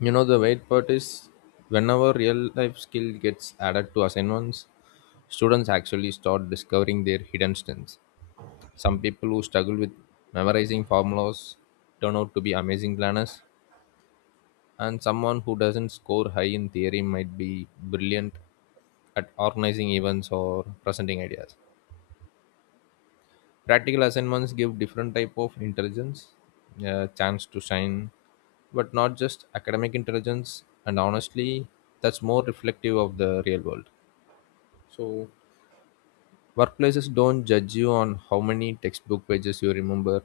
You know the weird part is whenever real life skill gets added to assignments, students actually start discovering their hidden strengths. Some people who struggle with memorizing formulas turn out to be amazing planners, and someone who doesn't score high in theory might be brilliant at organizing events or presenting ideas. Practical assignments give different type of intelligence, a chance to shine, but not just academic intelligence. And honestly, that's more reflective of the real world. So workplaces don't judge you on how many textbook pages you remember,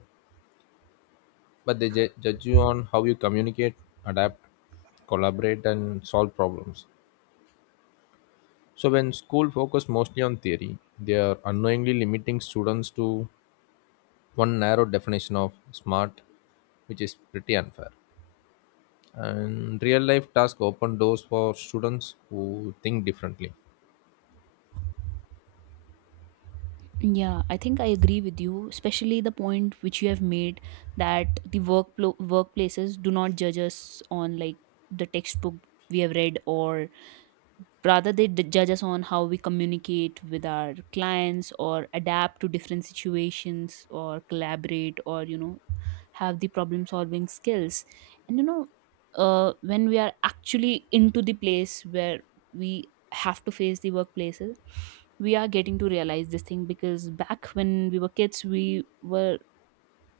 but judge you on how you communicate, adapt, collaborate, and solve problems. So when school focus mostly on theory, they are unknowingly limiting students to one narrow definition of smart, which is pretty unfair. And real life tasks open doors for students who think differently. Yeah, I think I agree with you, especially the point which you have made that the workplaces do not judge us on like the textbook we have read, or rather they judge us on how we communicate with our clients, or adapt to different situations, or collaborate, or have the problem solving skills. And you know When we are actually into the place where we have to face the workplaces, we are getting to realize this thing, because back when we were kids, we were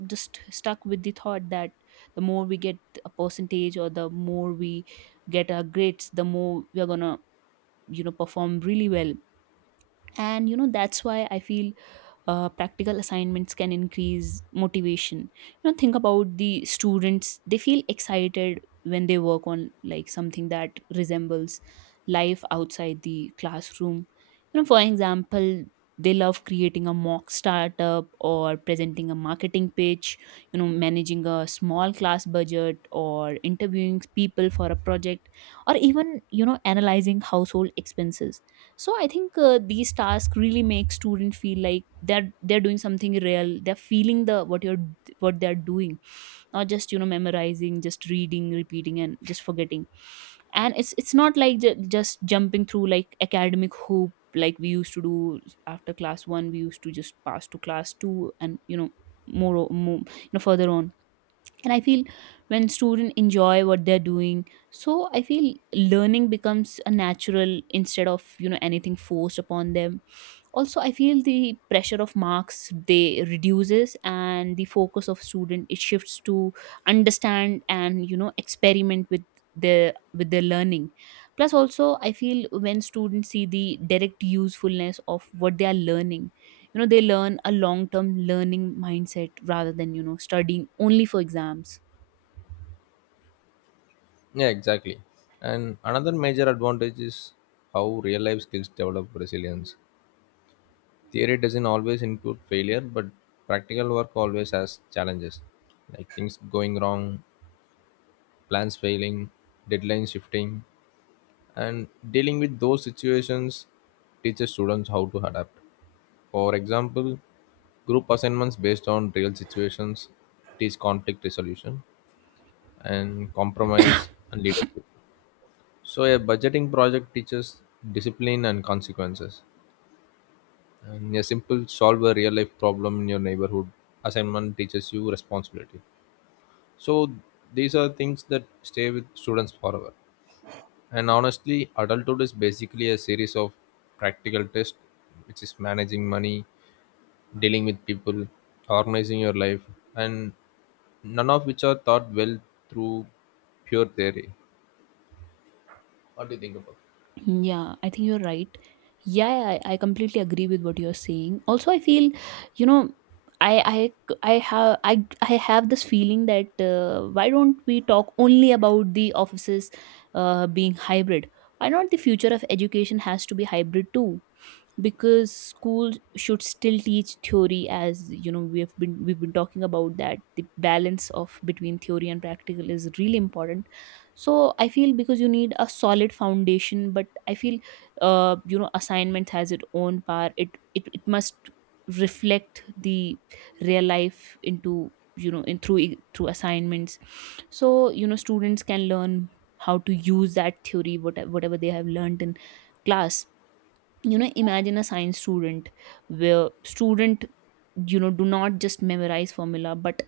just stuck with the thought that the more we get a percentage, or the more we get our grades, the more we are gonna, perform really well. And that's why I feel practical assignments can increase motivation. Think about the students. They feel excited when they work on like something that resembles life outside the classroom. For example, they love creating a mock startup, or presenting a marketing pitch, managing a small class budget, or interviewing people for a project, or even analyzing household expenses. So I think these tasks really make student feel like they're doing something real. They're feeling the what they're doing, not just memorizing, just reading, repeating and just forgetting. And it's not like just jumping through like academic hoop, like we used to do. After class 1 we used to just pass to class 2, and more further on. And I feel when students enjoy what they're doing, so I feel learning becomes a natural, instead of anything forced upon them. Also I feel the pressure of marks, they reduces, and the focus of student, it shifts to understand and experiment with their, with their learning. Plus, also I feel when students see the direct usefulness of what they are learning, they learn a long term learning mindset rather than studying only for exams. Yeah, exactly. And another major advantage is how real life skills develop resilience. Theory doesn't always include failure, but practical work always has challenges, like things going wrong, plans failing, deadlines shifting, and dealing with those situations teaches students how to adapt. For example, group assignments based on real situations teach conflict resolution, and compromise and leadership. So a budgeting project teaches discipline and consequences. And a simple solve a real life problem in your neighborhood assignment teaches you responsibility. So these are things that stay with students forever. And honestly, adulthood is basically a series of practical tests, which is managing money, dealing with people, organizing your life, and none of which are taught well through pure theory. What do you think about? Yeah, I think you're right. Yeah, I completely agree with what you're saying. Also, I feel, you know, I have this feeling that, why don't we talk only about the offices being hybrid? Why not the future of education has to be hybrid too? Because school should still teach theory. As we've been talking about, that the balance of between theory and practical is really important. So I feel, because you need a solid foundation, but I feel assignment has its own power. It must reflect the real life into, in through through assignments. So students can learn how to use that theory, whatever they have learned in class. Imagine a science student, where student do not just memorize formula, but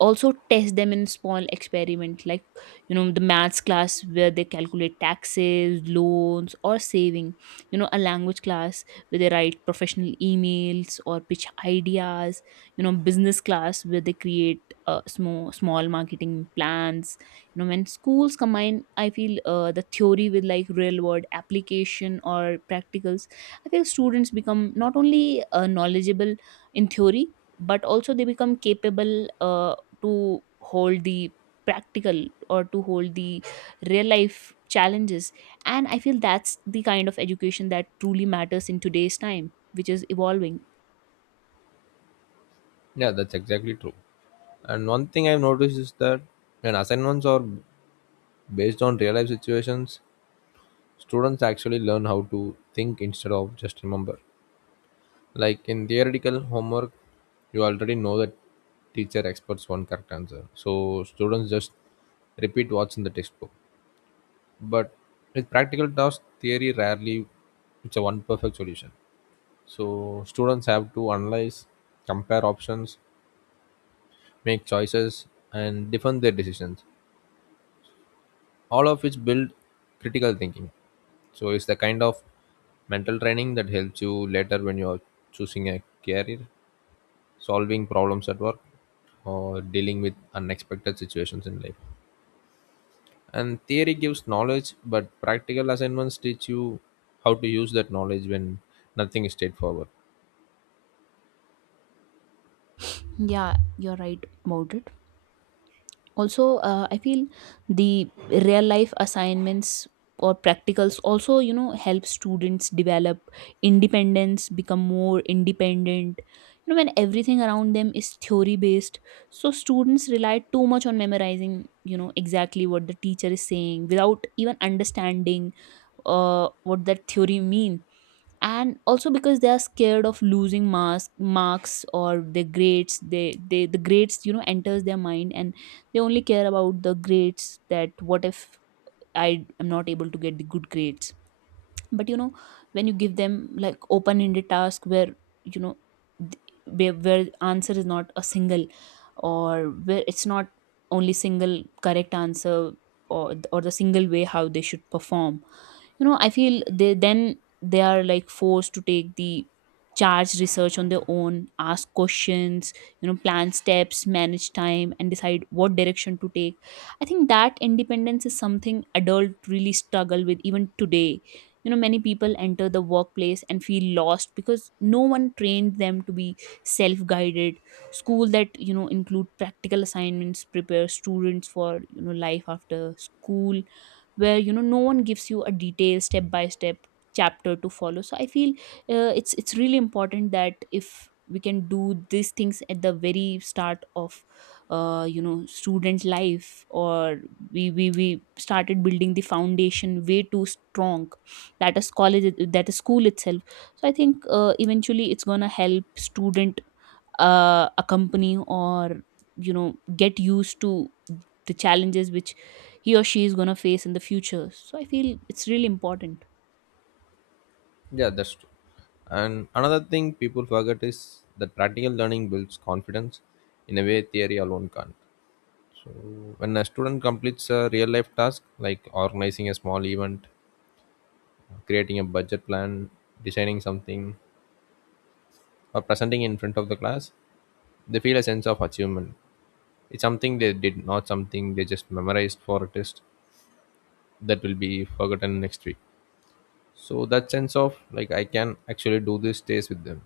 also test them in small experiment, like the maths class where they calculate taxes, loans or saving. A language class where they write professional emails or pitch ideas. Business class where they create small marketing plans. When schools combine, I feel the theory with like real world application, or practicals, I feel students become not only knowledgeable in theory, but also they become capable uh, to hold the practical, or to hold the real life challenges. And I feel that's the kind of education that truly matters in today's time, which is evolving. Yeah, that's exactly true. And one thing I've noticed is that when assignments are based on real life situations, students actually learn how to think instead of just remember. Like in theoretical homework, you already know that teacher experts one correct answer. So students just repeat what's in the textbook. But with practical tasks, theory rarely it's a one perfect solution. So students have to analyze, compare options, make choices, and defend their decisions, all of which build critical thinking. So it's the kind of mental training that helps you later when you're choosing a career, solving problems at work, or dealing with unexpected situations in life. And theory gives knowledge, but practical assignments teach you how to use that knowledge when nothing is straightforward. Yeah, you're right about it. Also I feel the real life assignments or practicals also help students develop independence, become more independent. When everything around them is theory based, so students rely too much on memorizing, exactly what the teacher is saying without even understanding what that theory mean. And also because they are scared of losing mask marks or the grades, the grades enters their mind, and they only care about the grades, that what if I am not able to get the good grades. But when you give them like open ended task where, you know where answer is not a single, or where it's not only single correct answer, or the single way how they should perform, I feel they then, they are like forced to take the charge, research on their own, ask questions, plan steps, manage time, and decide what direction to take. I think that independence is something adult really struggle with even today. Many people enter the workplace and feel lost because no one trained them to be self guided. School that include practical assignments prepare students for, life after school, where no one gives you a detailed step by step chapter to follow. So I feel it's really important that if we can do these things at the very start of student life, or we started building the foundation way too strong. That is college, that is school itself. So I think eventually it's gonna help student accompany, or get used to the challenges which he or she is going to face in the future. So I feel it's really important. Yeah, that's true. And another thing people forget is that practical learning builds confidence in a way theory alone can't. So when a student completes a real life task like organizing a small event, creating a budget plan, designing something, or presenting in front of the class, they feel a sense of achievement. It's something they did, not something they just memorized for a test that will be forgotten next week. So that sense of like I can actually do this stays with them.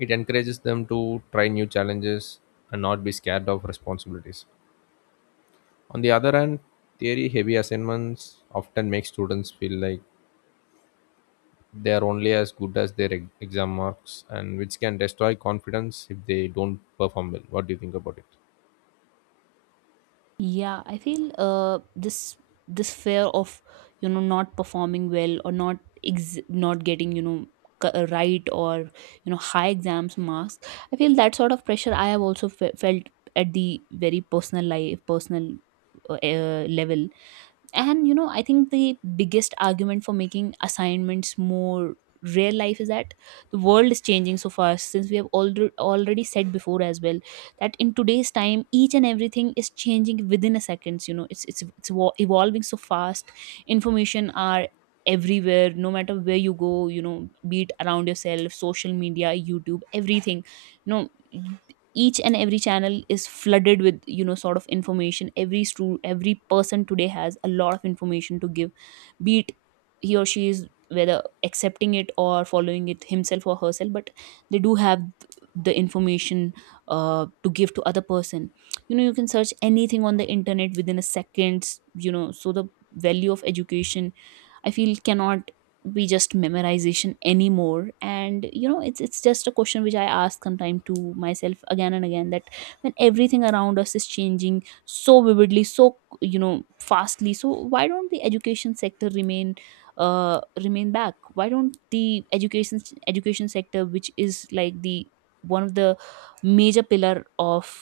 It encourages them to try new challenges and not be scared of responsibilities. On the other hand, theory heavy assignments often make students feel like they are only as good as their exam marks, and which can destroy confidence if they don't perform well. What do you think about it? Yeah, I feel this this fear of, not performing well, or not not getting, right, or high exams marks, I feel that sort of pressure I have also felt at the very personal level. And I think the biggest argument for making assignments more real life is that the world is changing so fast, since we have already said before as well, that in today's time each and everything is changing within a seconds. It's evolving so fast. Information are everywhere, no matter where you go. Be it around yourself, social media, YouTube, everything. you know each and every channel is flooded with, sort of information. Every every person today has a lot of information to give, be it he or she is whether accepting it or following it himself or herself, but they do have the information to give to other person. You can search anything on the internet within a seconds. So the value of education, I feel, cannot be just memorization anymore. And it's just a question which I ask sometime to myself again and again, that when everything around us is changing so vividly, so fastly, so why don't the education sector remain remain back? Why don't the education sector, which is like the one of the major pillar of,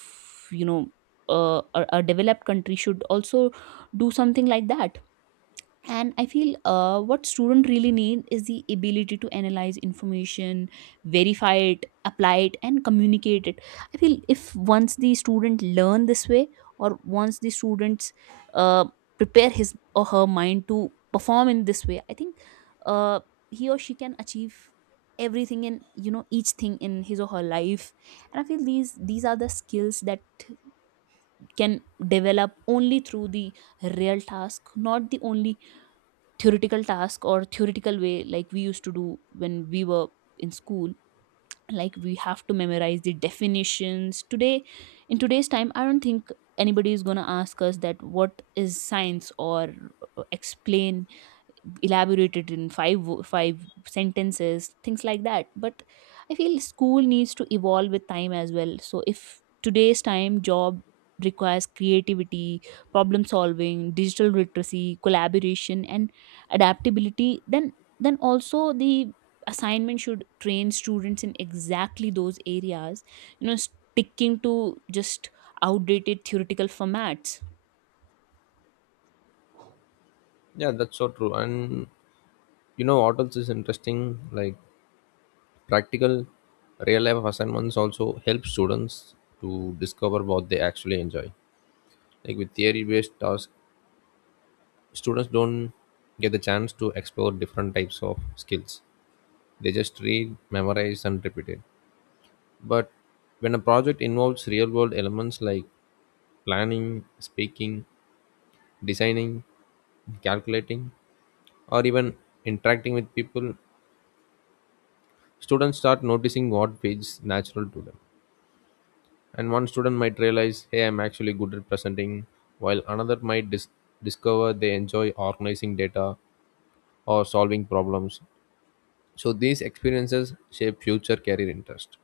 you know a developed country, should also do something like that? And I feel what student really need is the ability to analyze information, verify it, apply it, and communicate it. I feel if once the student learn this way, or once the students uh, prepare his or her mind to perform in this way, I think uh, he or she can achieve everything in, each thing in his or her life. And I feel these are the skills that can develop only through the real task, not the only theoretical task, or theoretical way, like we used to do when we were in school. Like we have to memorize the definitions today. In today's time I don't think anybody is going to ask us that what is science, or explain, elaborated in five sentences, things like that. But I feel school needs to evolve with time as well. So if today's time job requires creativity, problem solving, digital literacy, collaboration and adaptability, then also the assignment should train students in exactly those areas. Sticking to just outdated theoretical formats. Yeah, that's so true. And you know what else is interesting, like practical real life assignments also help students to discover what they actually enjoy. Like with theory based tasks, students don't get the chance to explore different types of skills. They just read memorize and repeat it. But when a project involves real world elements like planning, speaking, designing, calculating, or even interacting with people, students start noticing what feels natural to them. And one student might realize, hey, I'm actually good at presenting, while another might discover they enjoy organizing data or solving problems. So these experiences shape future career interest,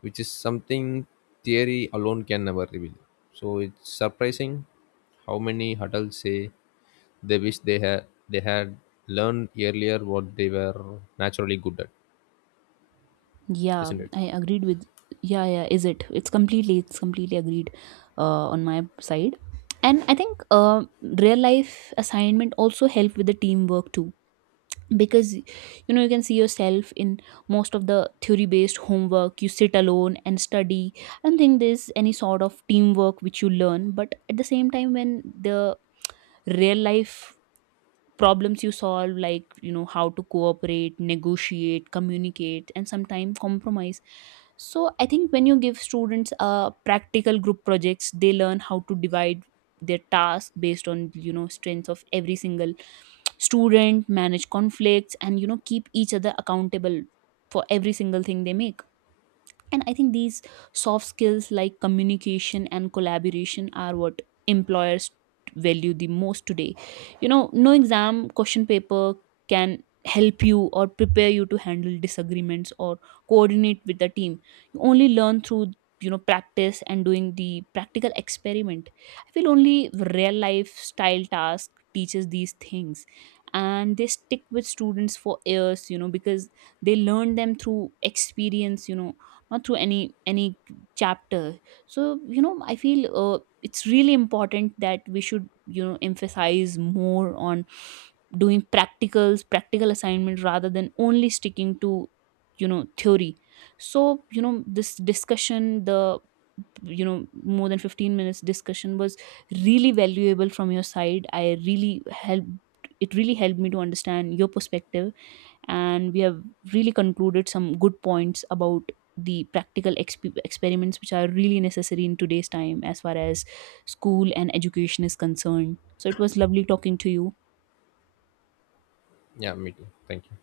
which is something theory alone can never reveal. So it's surprising how many adults say they wish they had learned earlier what they were naturally good at, Yeah, isn't it? I agreed with. Yeah, yeah, is it? It's completely agreed on my side. And I think real life assignment also help with the teamwork too. Because you know you can see yourself in most of the theory based homework. You sit alone and study. I don't think there's any sort of teamwork which you learn. But at the same time, when the real life problems you solve, like how to cooperate, negotiate, communicate and sometimes compromise. So I think when you give students practical group projects, they learn how to divide their task based on, strengths of every single student, manage conflicts, and keep each other accountable for every single thing they make. And I think these soft skills like communication and collaboration are what employers value the most today. No exam question paper can help you or prepare you to handle disagreements, or coordinate with the team. You only learn through, practice and doing the practical experiment. I feel only real life style task teaches these things, and they stick with students for years, because they learn them through experience, not through any chapter. So I feel it's really important that we should, emphasize more on doing practicals, practical assignment, rather than only sticking to, theory. So this discussion, the, more than 15 minutes discussion was really valuable from your side. I really helped, it really helped me to understand your perspective. And we have really concluded some good points about the practical experiments which are really necessary in today's time, as far as school and education is concerned. So it was lovely talking to you. Yeah, me too. Thank you.